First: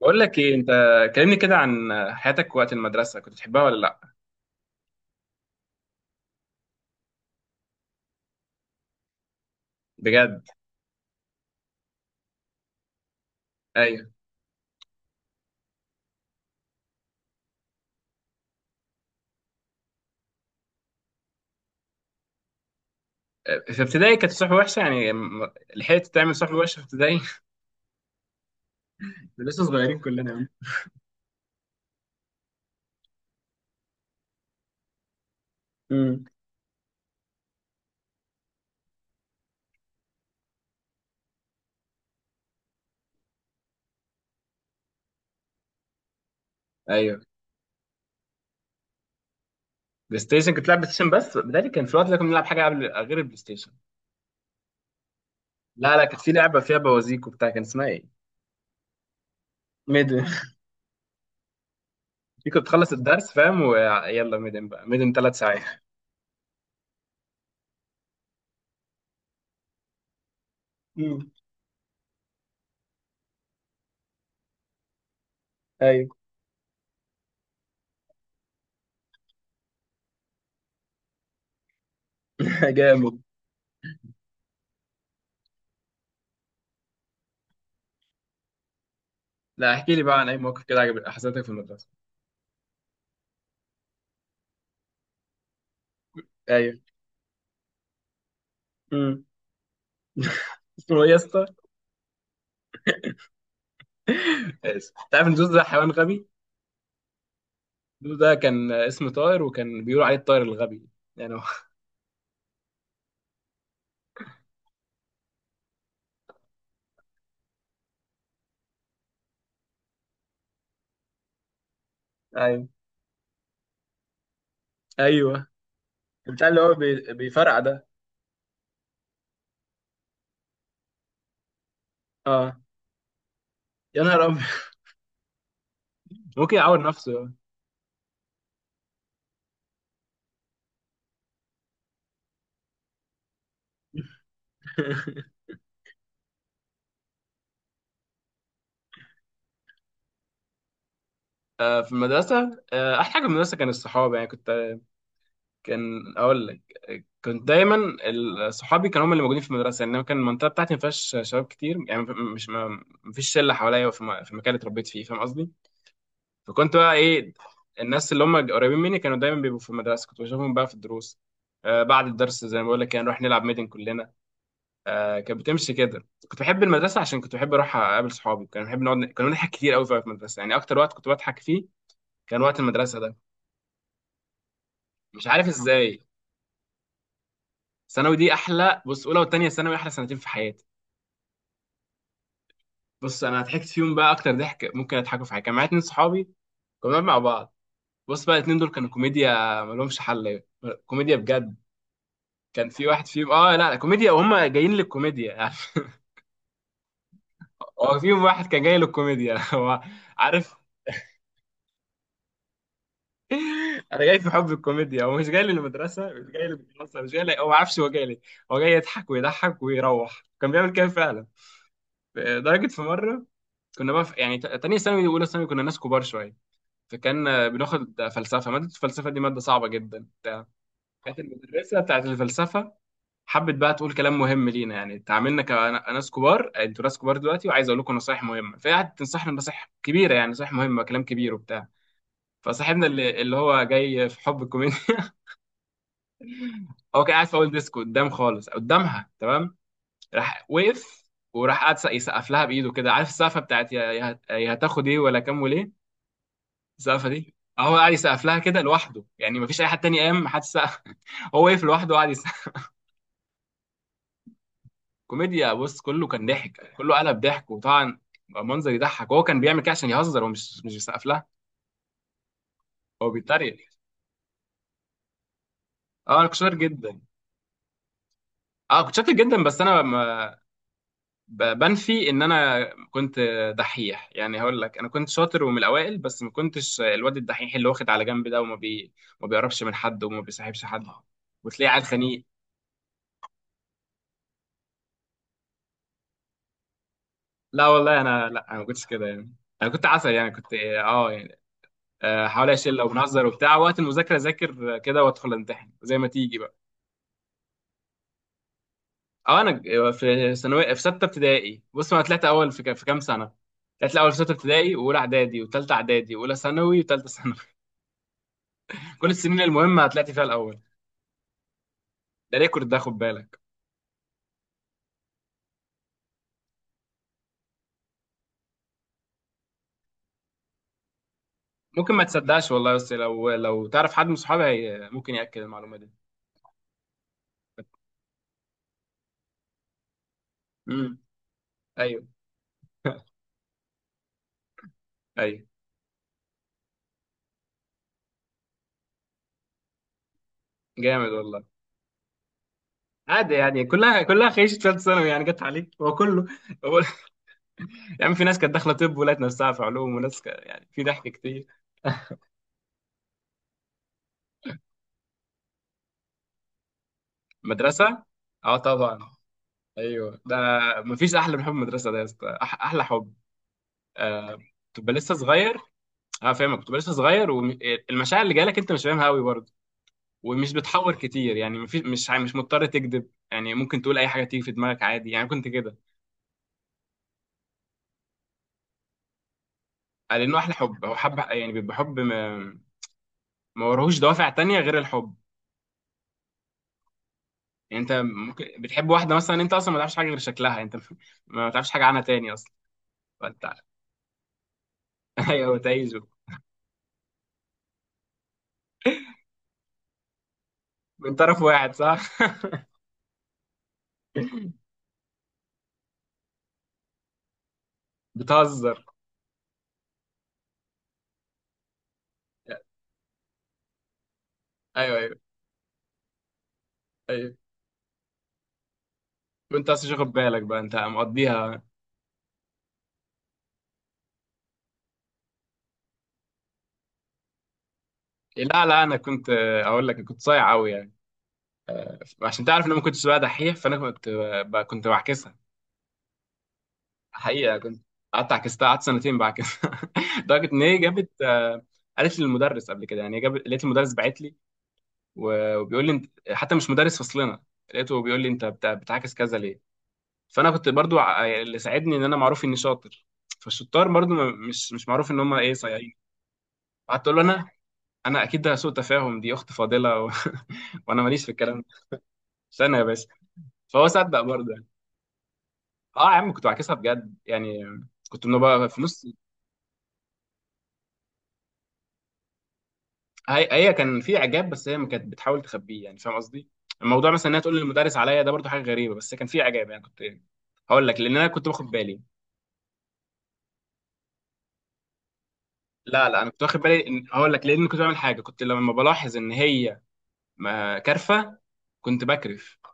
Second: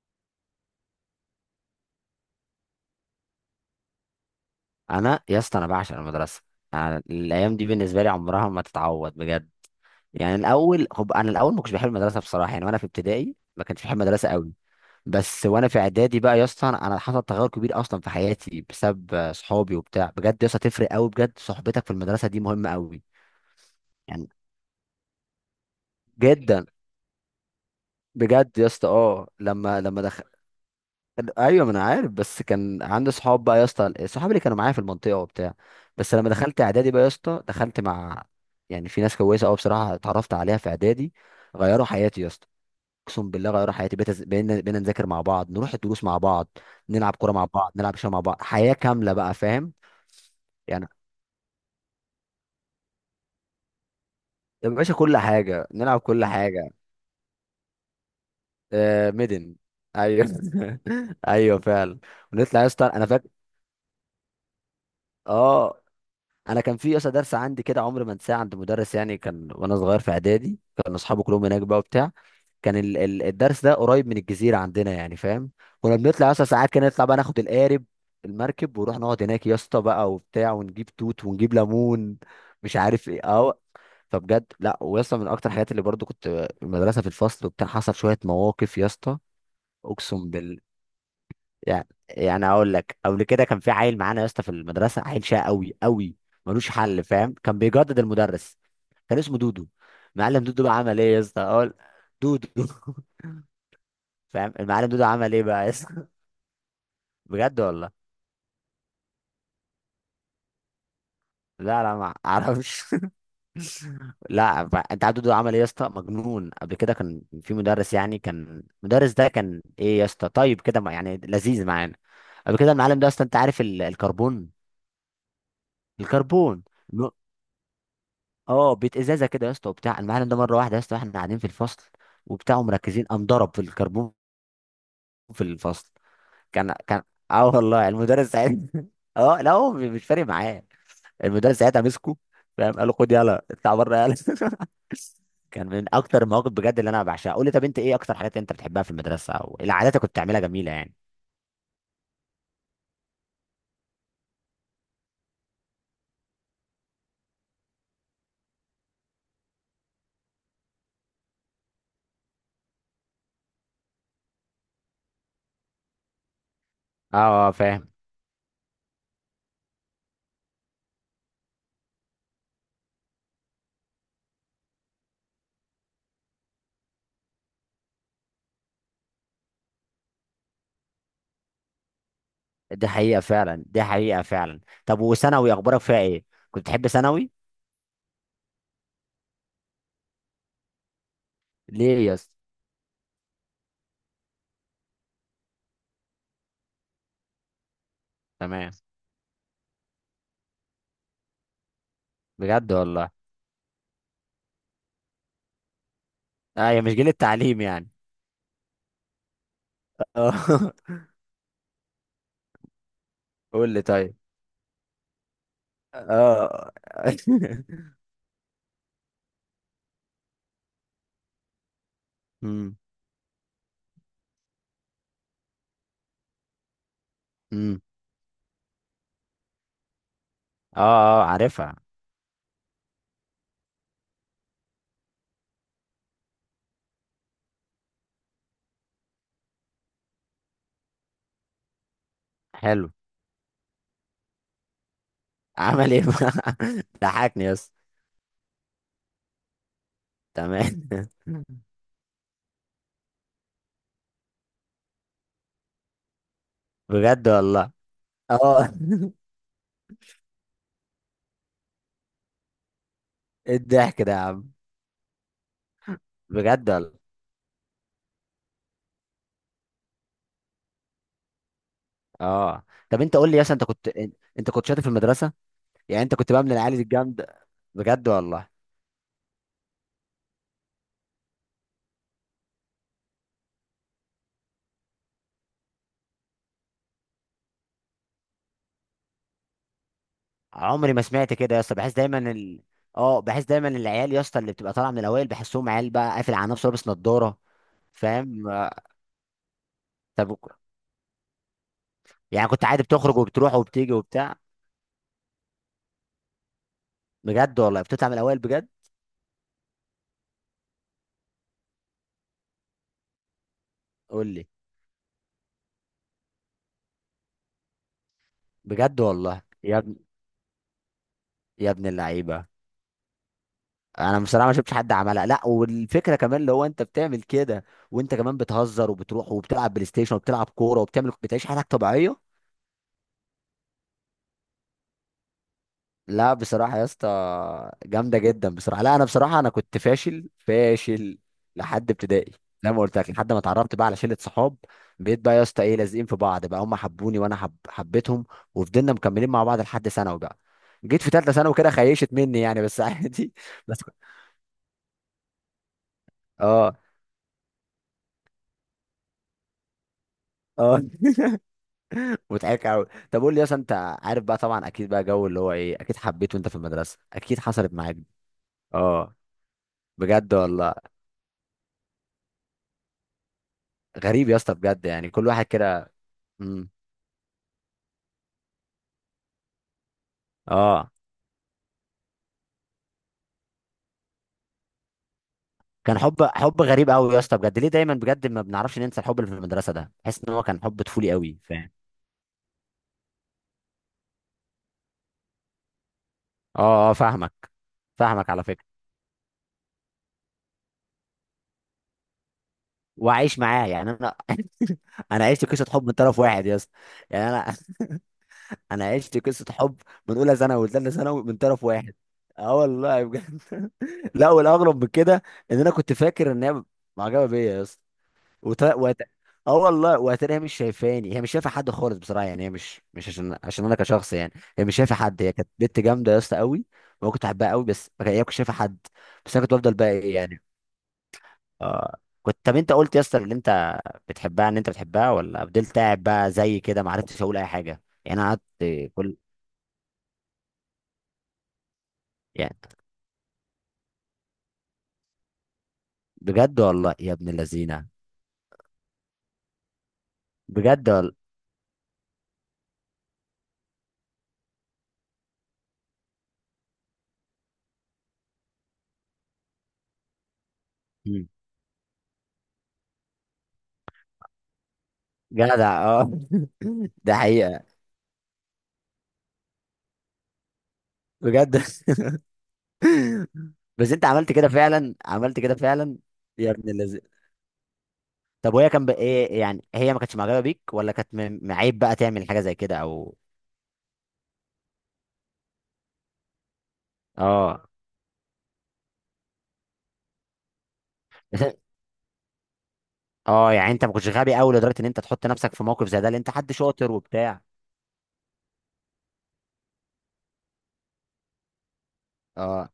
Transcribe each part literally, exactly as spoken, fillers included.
بقول لك ايه، انت كلمني كده عن حياتك وقت المدرسه. كنت بتحبها ولا لا؟ انا يا اسطى انا بعشق المدرسه. أنا الايام دي بالنسبه لي عمرها ما تتعوض بجد. يعني بجد. الاول خب انا الاول ما كنتش بحب المدرسه بصراحه، يعني وانا في ابتدائي ما كنتش بحب ايوه. المدرسه قوي. بس وانا في اعدادي بقى يا اسطى، انا أنا حصل تغير كبير اصلا في حياتي بسبب آه، صحابي وبتاع. بجد يا اسطى تفرق قوي، بجد صحبتك في المدرسه دي مهمه قوي. في ابتدائي يعني كانت صحبه وحشه، يعني م- لحقت تعمل صحبه جدا. وحشه في ابتدائي؟ بجد يا اسطى، اه لسه لما صغيرين لما كلنا. كان- ايوه ما انا عارف. بس كان عندي صحاب بقى يا اسطى، الصحاب اللي كانوا معايا في المنطقه وبتاع. بس امم. لما دخلت اعدادي بقى يا اسطى دخلت مع يعني في ناس كويسه قوي بصراحه اتعرفت عليها في اعدادي، غيروا حياتي يا اسطى، اقسم بالله غيروا حياتي. بقيت أز- بقينا بقينا نذاكر مع بعض، نروح الدروس مع بعض، نلعب ايوه. كوره مع بعض، نلعب شويه مع بعض، حياه كامله بقى، فاهم؟ بلاي ستيشن كنت بتلعب يعني بلاي ستيشن؟ بس بدالي كان في وقت ده كنا بنلعب حاجه قبل غير البلاي ستيشن. يا باشا كل حاجه لا نلعب، لا، كانت كل في لعبه حاجه. فيها بوازيك وبتاع، كان اسمها ايه؟ آه ميدن. ميدن. ايوه ايوه فعلا. دي ونطلع كنت يا اسطى، بتخلص انا فاكر الدرس فاهم، ويلا ميدن بقى، ميدن ثلاث ساعات. اه. انا كان في اصلا درس عندي كده عمري ما انساه، عند مدرس يعني كان وانا صغير في اعدادي، كان اصحابي امم. كلهم هناك بقى وبتاع. كان ال- ال- الدرس ده قريب من الجزيره عندنا يعني، فاهم؟ كنا ايوه. بنطلع اصلا ساعات كده، نطلع بقى ناخد القارب، المركب، ونروح نقعد هناك يا اسطى بقى وبتاع، ونجيب توت ونجيب ليمون مش عارف جامد. ايه اه. فبجد لا ويا اسطى من اكتر الحاجات اللي برضو كنت المدرسه في الفصل وبتاع حصل شويه مواقف يا اسطى. لا، احكي لي بقى عن اقسم اي موقف بالله. كده عجب حصلتك في المدرسه. يعني يعني اقول لك، قبل كده كان في عيل معانا يا اسطى في المدرسه، عيل شقي قوي قوي ملوش ايوه. حل، فاهم؟ كان بيجدد المدرس. كان امم. اسمه دودو. معلم دودو بقى عمل اسمه ايه ايه يا يا اسطى، اسطى؟ اقول؟ دودو فاهم المعلم آسف. دودو انت عارف عمل ان ايه زوز ده بقى يا حيوان اسطى؟ غبي. بجد والله. زوز ده كان اسم طائر، وكان بيقولوا عليه الطائر الغبي. يعني هو. لا لا ما اعرفش لا، ف- انت عارف دودو عمل ايه يا اسطى، مجنون. قبل كده كان في مدرس يعني، كان المدرس ده كان ايه يا اسطى، طيب كده ما- يعني لذيذ معانا. قبل ايوه، كده المعلم ده اصلا انت عارف ال- الكربون. ايوه. بتاع اللي الكربون هو بي- بيفرقع ده. اه بيت ازازه كده يا اسطى وبتاع. المعلم ده مره واحده يا اسطى واحنا قاعدين في الفصل اه. وبتاع مركزين، قام ضرب في يا الكربون نهار ابيض. في الفصل. ممكن كان يعور كان نفسه، آه. اه والله المدرس ساعتها اه لا هو مش فارق معاه. المدرس ساعتها مسكه، فاهم، قال له خد يلا اطلع بره يلا كان من اكتر المواقف بجد اللي انا بعشقها. قول لي، طب انت ايه اكتر حاجات انت بتحبها في المدرسه او إيه العادات اللي كنت بتعملها جميله يعني؟ آه، في المدرسه آه احلى حاجه في المدرسه كان الصحاب، يعني كنت... كان اقول لك، كنت دايما... ال- صحابي كانوا هم اللي موجودين في المدرسه. يعني أنا كان المنطقه بتاعتي ما فيهاش شباب كتير يعني. مش ما ما فيش شله حواليا في الم- في المكان اللي اتربيت فيه، فاهم قصدي. فكنت بقى ايه. اه اه فاهم. الناس اللي هم قريبين مني كانوا دايما بيبقوا في المدرسه، كنت بشوفهم بقى في الدروس. آه بعد الدرس زي ما بقول لك كان نروح نلعب ميدن كلنا. آه كانت بتمشي كده، كنت بحب المدرسه عشان كنت بحب اروح اقابل صحابي، كان بحب نقعد، كنا بنضحك كتير قوي في المدرسه، يعني اكتر وقت كنت بضحك فيه كان وقت دي المدرسه ده. حقيقه فعلا، دي حقيقه فعلا. طب مش عارف وثانوي اخبارك فيها ازاي. ايه؟ كنت تحب ثانوي؟ ثانوي دي احلى. بص، اولى وثانيه ثانوي احلى سنتين في حياتي. ليه يا اسطى؟ بص انا ضحكت فيهم بقى اكتر ضحك ممكن اضحكوا في حياتي. كان معايا اتنين صحابي، كنا بنقعد مع بعض. بص بقى، الاتنين دول تمام. كانوا كوميديا ملهمش حل. كوميديا بجد. كان بجد في واحد والله. فيهم اه لا لا، كوميديا وهم جايين للكوميديا يعني. ايوه مش جيل التعليم يعني. هو فيهم واحد كان جاي للكوميديا. هو عارف. اه قول لي انا طيب. جاي في حب الكوميديا، هو مش جاي للمدرسه، مش جاي اه للمدرسه، مش جاي لي... هو ما عارفش هو جاي ليه. هو جاي يضحك ويضحك ويروح، كان بيعمل كده فعلا. لدرجه امم، في مره كنا بقى في... يعني ت- تانية ثانوي واولى ثانوي كنا ناس كبار شويه. فكان آه، امم. بناخد فلسفه، ماده الفلسفه دي ماده صعبه جدا بتاع. اه كانت اه عارفها. المدرسه بتاعت الفلسفه حبت بقى تقول كلام مهم لينا، يعني تعاملنا كناس كبار: انتوا ناس كبار دلوقتي، وعايز اقول لكم نصايح مهمه. فهي قعدت تنصحنا نصايح كبيره، يعني نصايح مهمه، كلام كبير وبتاع. فصاحبنا حلو. اللي, اللي هو جاي في حب الكوميديا. عمل ايه بقى؟ هو كان قاعد في ضحكني اول يس. ديسك قدام خالص قدامها، تمام. راح تمام وقف وراح قعد يسقف لها بايده كده، عارف السقفه بتاعت يا يا يا هتاخد ايه ولا كام وليه. السقفه بجد دي والله. هو قاعد يسقف لها كده اه لوحده، يعني مفيش اي حد تاني، قام محدش سقف. هو وقف لوحده وقعد يسقف. ايه الضحك ده يا عم؟ كوميديا، بص كله كان بجد ضحك، والله. كله قلب ضحك وطبعا. منظر يضحك، هو كان بيعمل كده عشان يهزر، هو مش مش بيسقف لها. اه طب هو انت قول لي يس، بيتريق. انت كنت انت كنت شاطر في المدرسه؟ يعني انت اه، انا كنت كنت بقى من شاطر العيال جدا. الجامده؟ بجد والله. اه كنت شاطر جدا، بس انا ما... ب- بنفي ان انا كنت... دحيح، يعني هقول لك انا كنت شاطر ومن الاوائل، بس ما كنتش الواد الدحيح اللي واخد على جنب ده، وما بي... ما بيقربش من حد وما بيصاحبش حد، عمري ما سمعت كده يا وتلاقيه اسطى، قاعد بحس دايما خنيق. ال... اه بحس دايما العيال يا اسطى اللي بتبقى طالعه من الاوائل بحسهم عيال بقى قافل على نفسه لابس نضاره. لا والله انا، فاهم لا انا ما آه، كنتش كده يعني. انا كنت عسل يعني، طب كنت اه يعني... آه، يعني حوالي كنت اشيل عادي او بتخرج بنهزر وبتروح وبتاع، وقت وبتيجي المذاكره وبتاع؟ اذاكر كده وادخل امتحن زي ما تيجي بقى. بجد والله بتطلع من الاوائل بجد. اه انا ج- آه، في ثانويه، في سته ابتدائي بص انا طلعت اول في ك- في كام سنه. طلعت الاول في قول سته لي. ابتدائي واولى اعدادي وثالثه اعدادي واولى ثانوي وثالثه ثانوي. بجد كل السنين والله يا المهمه ابن طلعت فيها الاول. يا ابن ده اللعيبه. ريكورد ده، خد بالك. انا بصراحه ما شفتش حد عملها، لا، والفكره كمان اللي هو انت بتعمل كده وانت كمان بتهزر وبتروح وبتلعب بلاي ستيشن وبتلعب كوره وبتعمل بتعيش حياتك ممكن ما طبيعيه. تصدقش والله، بس لو لو تعرف حد من صحابي هي- ممكن ياكد المعلومه دي. لا بصراحة يا اسطى، جامدة جدا بصراحة. لا أنا بصراحة أنا كنت فاشل امم. فاشل لحد ايوه. ابتدائي، زي ما قلت لك لحد ما اتعرفت بقى على شلة صحاب. بقيت بقى ايوه. يا اسطى إيه لازقين في بعض بقى، هم حبوني وأنا حب... حبيتهم. وفضلنا مكملين مع بعض لحد ثانوي بقى. جيت في جامد تالتة والله. ثانوي كده خيشت مني يعني، بس عادي عادي يعني، بس كنت- كلها كلها خيشت ثالث ثانوي، يعني جت عليك هو كله. اه هو... يا عم في ناس كانت داخله طب ولقت نفسها في علوم، وناس ك... يعني في اه ضحك كتير. مضحك قوي. طب قول لي يا اسطى أنت، عارف بقى طبعا أكيد بقى جو اللي هو إيه أكيد حبيته أنت في المدرسة، أكيد حصلت معاك مدرسه. دي. اه طبعا. اه ايوه بجد ده. والله. مفيش احلى من حب المدرسه ده يا اسطى، أح... احلى حب. غريب يا آه... اسطى بجد، تبقى يعني لسه كل واحد صغير. كده. اه فاهمك، بتبقى لسه صغير والمشاعر اللي جالك انت مش فاهمها قوي برضه. ومش اه بتحور كتير يعني، مفيش مش ع- مش مضطر تكذب، يعني ممكن تقول اي حاجه تيجي في دماغك عادي، يعني كنت كده. كان حب حب غريب قوي يا اسطى بجد، ليه دايما بجد ما بنعرفش ننسى الحب اللي في المدرسه ده، آه، بحس ان لانه هو احلى كان حب حب، هو طفولي حب قوي يعني، فاهم. بيبقى حب ما, ما وراهوش دوافع تانية غير الحب. اه اه فاهمك، يعني انت فاهمك ممكن على فكره. بتحب واحده مثلا، انت اصلا ما تعرفش حاجه غير شكلها. انت... ما تعرفش حاجه عنها تاني اصلا. وعايش انت... معاه يعني انا انا عشت ايوه قصه حب من تعيزه. طرف واحد يا اسطى. يعني انا انا عشت قصه حب من اولى ثانوي وثالثه من ثانوي من طرف طرف واحد، واحد. صح. اه والله بجد. لا والاغرب من كده ان انا كنت فاكر ان هي معجبه بيا يا اسطى وت... بتهزر. وت... اه والله وهتلاقيها مش شايفاني، هي مش شايفه حد خالص بصراحه، يعني هي مش مش عشان عشان انا كشخص، يعني هي مش شايفه ايوه، ايوه، حد، هي كانت بنت جامده يا اسطى قوي. وانا كنت ايوه. بحبها قوي، بس ما كان- هي ما كانتش شايفه حد. بس انا كنت وانت بفضل اصلا بقى مش واخد ايه بالك يعني. بقى، انت مقضيها. آه كنت طب انت قلت يا اسطى ان انت بتحبها، ان انت بتحبها ولا فضلت قاعد بقى زي كده ما عرفتش اقول اي حاجه يعني، انا لا لا، قعدت انا كل. كنت... اقول لك كنت صايع قوي يعني. عشان يعني تعرف ان انا ما كنتش بقى دحيح، فانا كنت... بقى كنت بعكسها. بجد والله يا ابن حقيقه كنت... اللذينه. قعدت عكستها، قعدت سنتين بعكسها. لدرجه ان هي بجد جابت والله. آه، قالت لي المدرس قبل كده يعني، هي جابت، لقيت المدرس بعت لي. و- وبيقول لي انت حتى مش مدرس فصلنا. لقيته بيقول لي انت بت- بتعاكس كذا ليه؟ فانا كنت برضو ع- مم. يعني اللي ساعدني ان انا معروف اني شاطر. فالشطار برضو م- مش مش معروف ان هم ايه جدع صايعين. اه. قعدت ده اقول له انا، حقيقه. انا اكيد ده سوء تفاهم، دي اخت فاضله و... وانا ماليش في بجد الكلام ده. استنى يا باشا. فهو بس انت صدق عملت كده برضو يعني. فعلا، عملت كده فعلا. اه يا عم، كنت يا ابن بعكسها اللذين. بجد يعني. كنت من طب بقى وهي في كان بقى نص... ايه، يعني هي ما كانتش معجبه بيك، ولا كانت م- معيب بقى تعمل حاجه زي كده او؟ هي هي كان في اعجاب، بس هي ما كانت بتحاول تخبيه يعني فاهم قصدي. الموضوع مثلا انها تقول اه للمدرس عليا ده برضو حاجه غريبه، بس كان في اعجاب يعني كنت... هقول لك لان انا كنت باخد بالي. اه يعني انت ما كنتش غبي قوي لدرجه ان انت تحط نفسك في موقف زي لا ده، لان لا، انا انت كنت حد واخد بالي، شاطر إن- هقول وبتاع. لك لان كنت بعمل حاجه، كنت لما بلاحظ ان هي ما- كارفه، كنت بكرف. اه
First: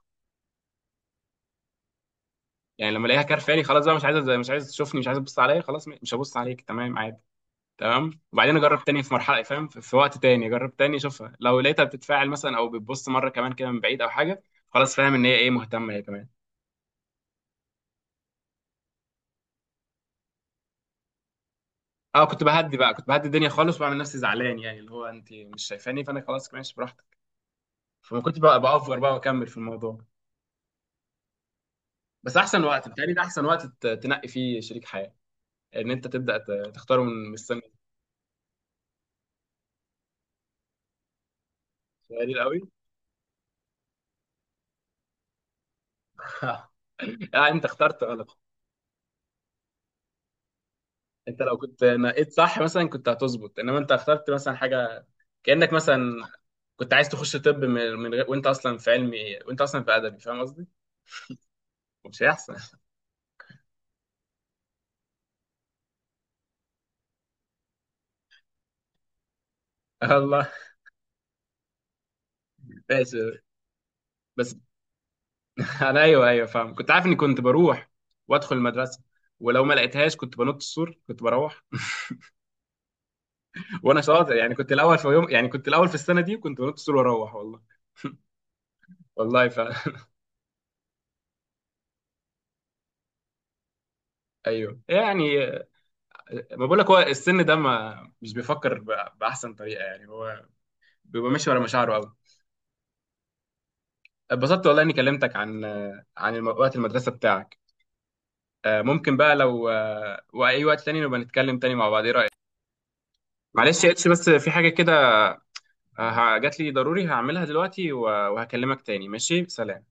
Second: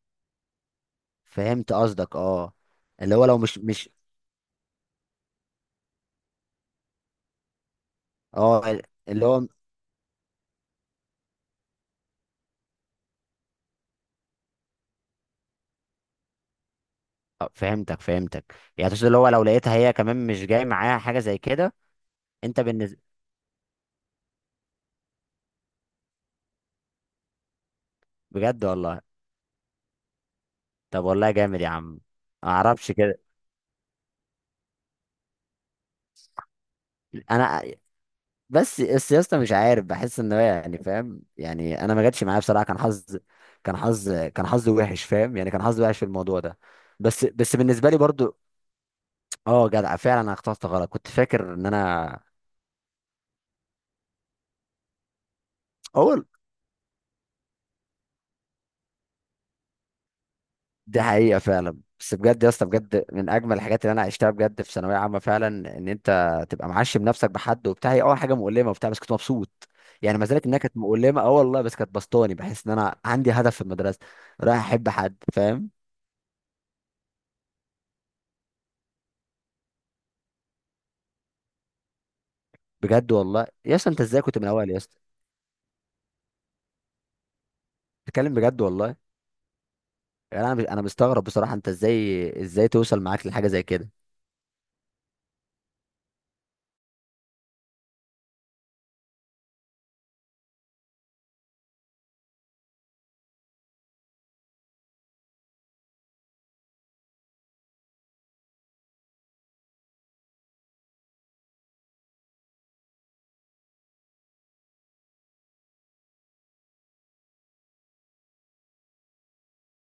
فهمت قصدك اه. يعني لما اللي الاقيها هو لو مش كرفاني، خلاص مش بقى مش عايزه، مش عايز تشوفني، مش عايز تبص عليا، خلاص مش هبص عليك، تمام عادي. تمام، وبعدين اه اجرب تاني في اللي مرحله هو. فاهم، في في وقت تاني اجرب تاني اشوفها، لو لقيتها بتتفاعل مثلا او بتبص مره كمان كده من بعيد او حاجه. خلاص فاهم ان هي ايه مهتمه، هي كمان. اه، فهمتك فهمتك يعني تقصد اللي هو لو لقيتها هي كمان مش جاي معاها حاجه زي كده. اه كنت انت بهدي بقى بالنسبه. كنت بهدي الدنيا خالص وبعمل نفسي زعلان، يعني اللي هو انت مش شايفاني فانا خلاص ماشي براحتك. فما كنت بقى بجد بأفور والله. بقى واكمل في الموضوع. طب والله جامد يا عم. بس ما احسن وقت اعرفش بتهيألي كده. ده احسن وقت ت- تنقي فيه شريك حياه، ان انت تبدا ت- تختاره من من السن انا. بس السياسة مش عارف بحس ان هو يعني فاهم، يعني انا ما جاتش الصغير معايا قوي. بصراحه كان حظ كان حظ كان حظي وحش فاهم، يعني كان حظي وحش في الموضوع ده. بس لا، بس انت بالنسبه لي اخترت برضو. غلط. اه جدع فعلا انا اخترت غلط، كنت انت فاكر لو ان كنت انا نقيت صح مثلا كنت هتظبط، انما انت اخترت مثلا حاجه، كانك مثلا اول كنت عايز تخش طب من من غير، وانت اصلا في علمي، وانت اصلا في ادبي، فاهم قصدي؟ دي حقيقه فعلا، بس مش بجد يا هيحصل. اسطى بجد من اجمل الحاجات اللي انا عشتها بجد في ثانويه عامه فعلا، ان انت تبقى معشم نفسك بحد وبتاع. هي اول حاجه مؤلمه وبتاع بس كنت مبسوط، يعني ما زالت الله. انها كانت مؤلمه اه والله، بس كانت بسطاني، بحس ان انا عندي ماشي. هدف في المدرسه، بس... رايح احب حد فاهم. انا، ايوه ايوه فاهم، كنت عارف اني كنت بروح وادخل المدرسه، ولو ما لقيتهاش كنت بنط السور، كنت بروح. بجد والله يا اسطى وانا انت ازاي شاطر كنت من يعني، الاول كنت يا الاول اسطى. في يوم يعني، كنت الاول في السنه دي، وكنت بنط السور واروح والله. بتتكلم بجد والله. والله ف يعني انا مش- انا مستغرب بصراحه انت ازاي ازاي توصل معاك لحاجه زي كده. ايوه يعني، ما بقول لك هو السن ده ما، مش بيفكر ب- باحسن طريقه، يعني هو بيبقى ماشي ورا مشاعره قوي. اتبسطت والله اني كلمتك عن عن الم- وقت المدرسه بتاعك. آه، ممكن بقى لو آه، واي وقت تاني نبقى نتكلم تاني مع بعض، ايه رايك؟ معلش يا اتش، بس في حاجه كده، آه، ه- جات لي ضروري هعملها دلوقتي و- وهكلمك تاني، ماشي، سلام.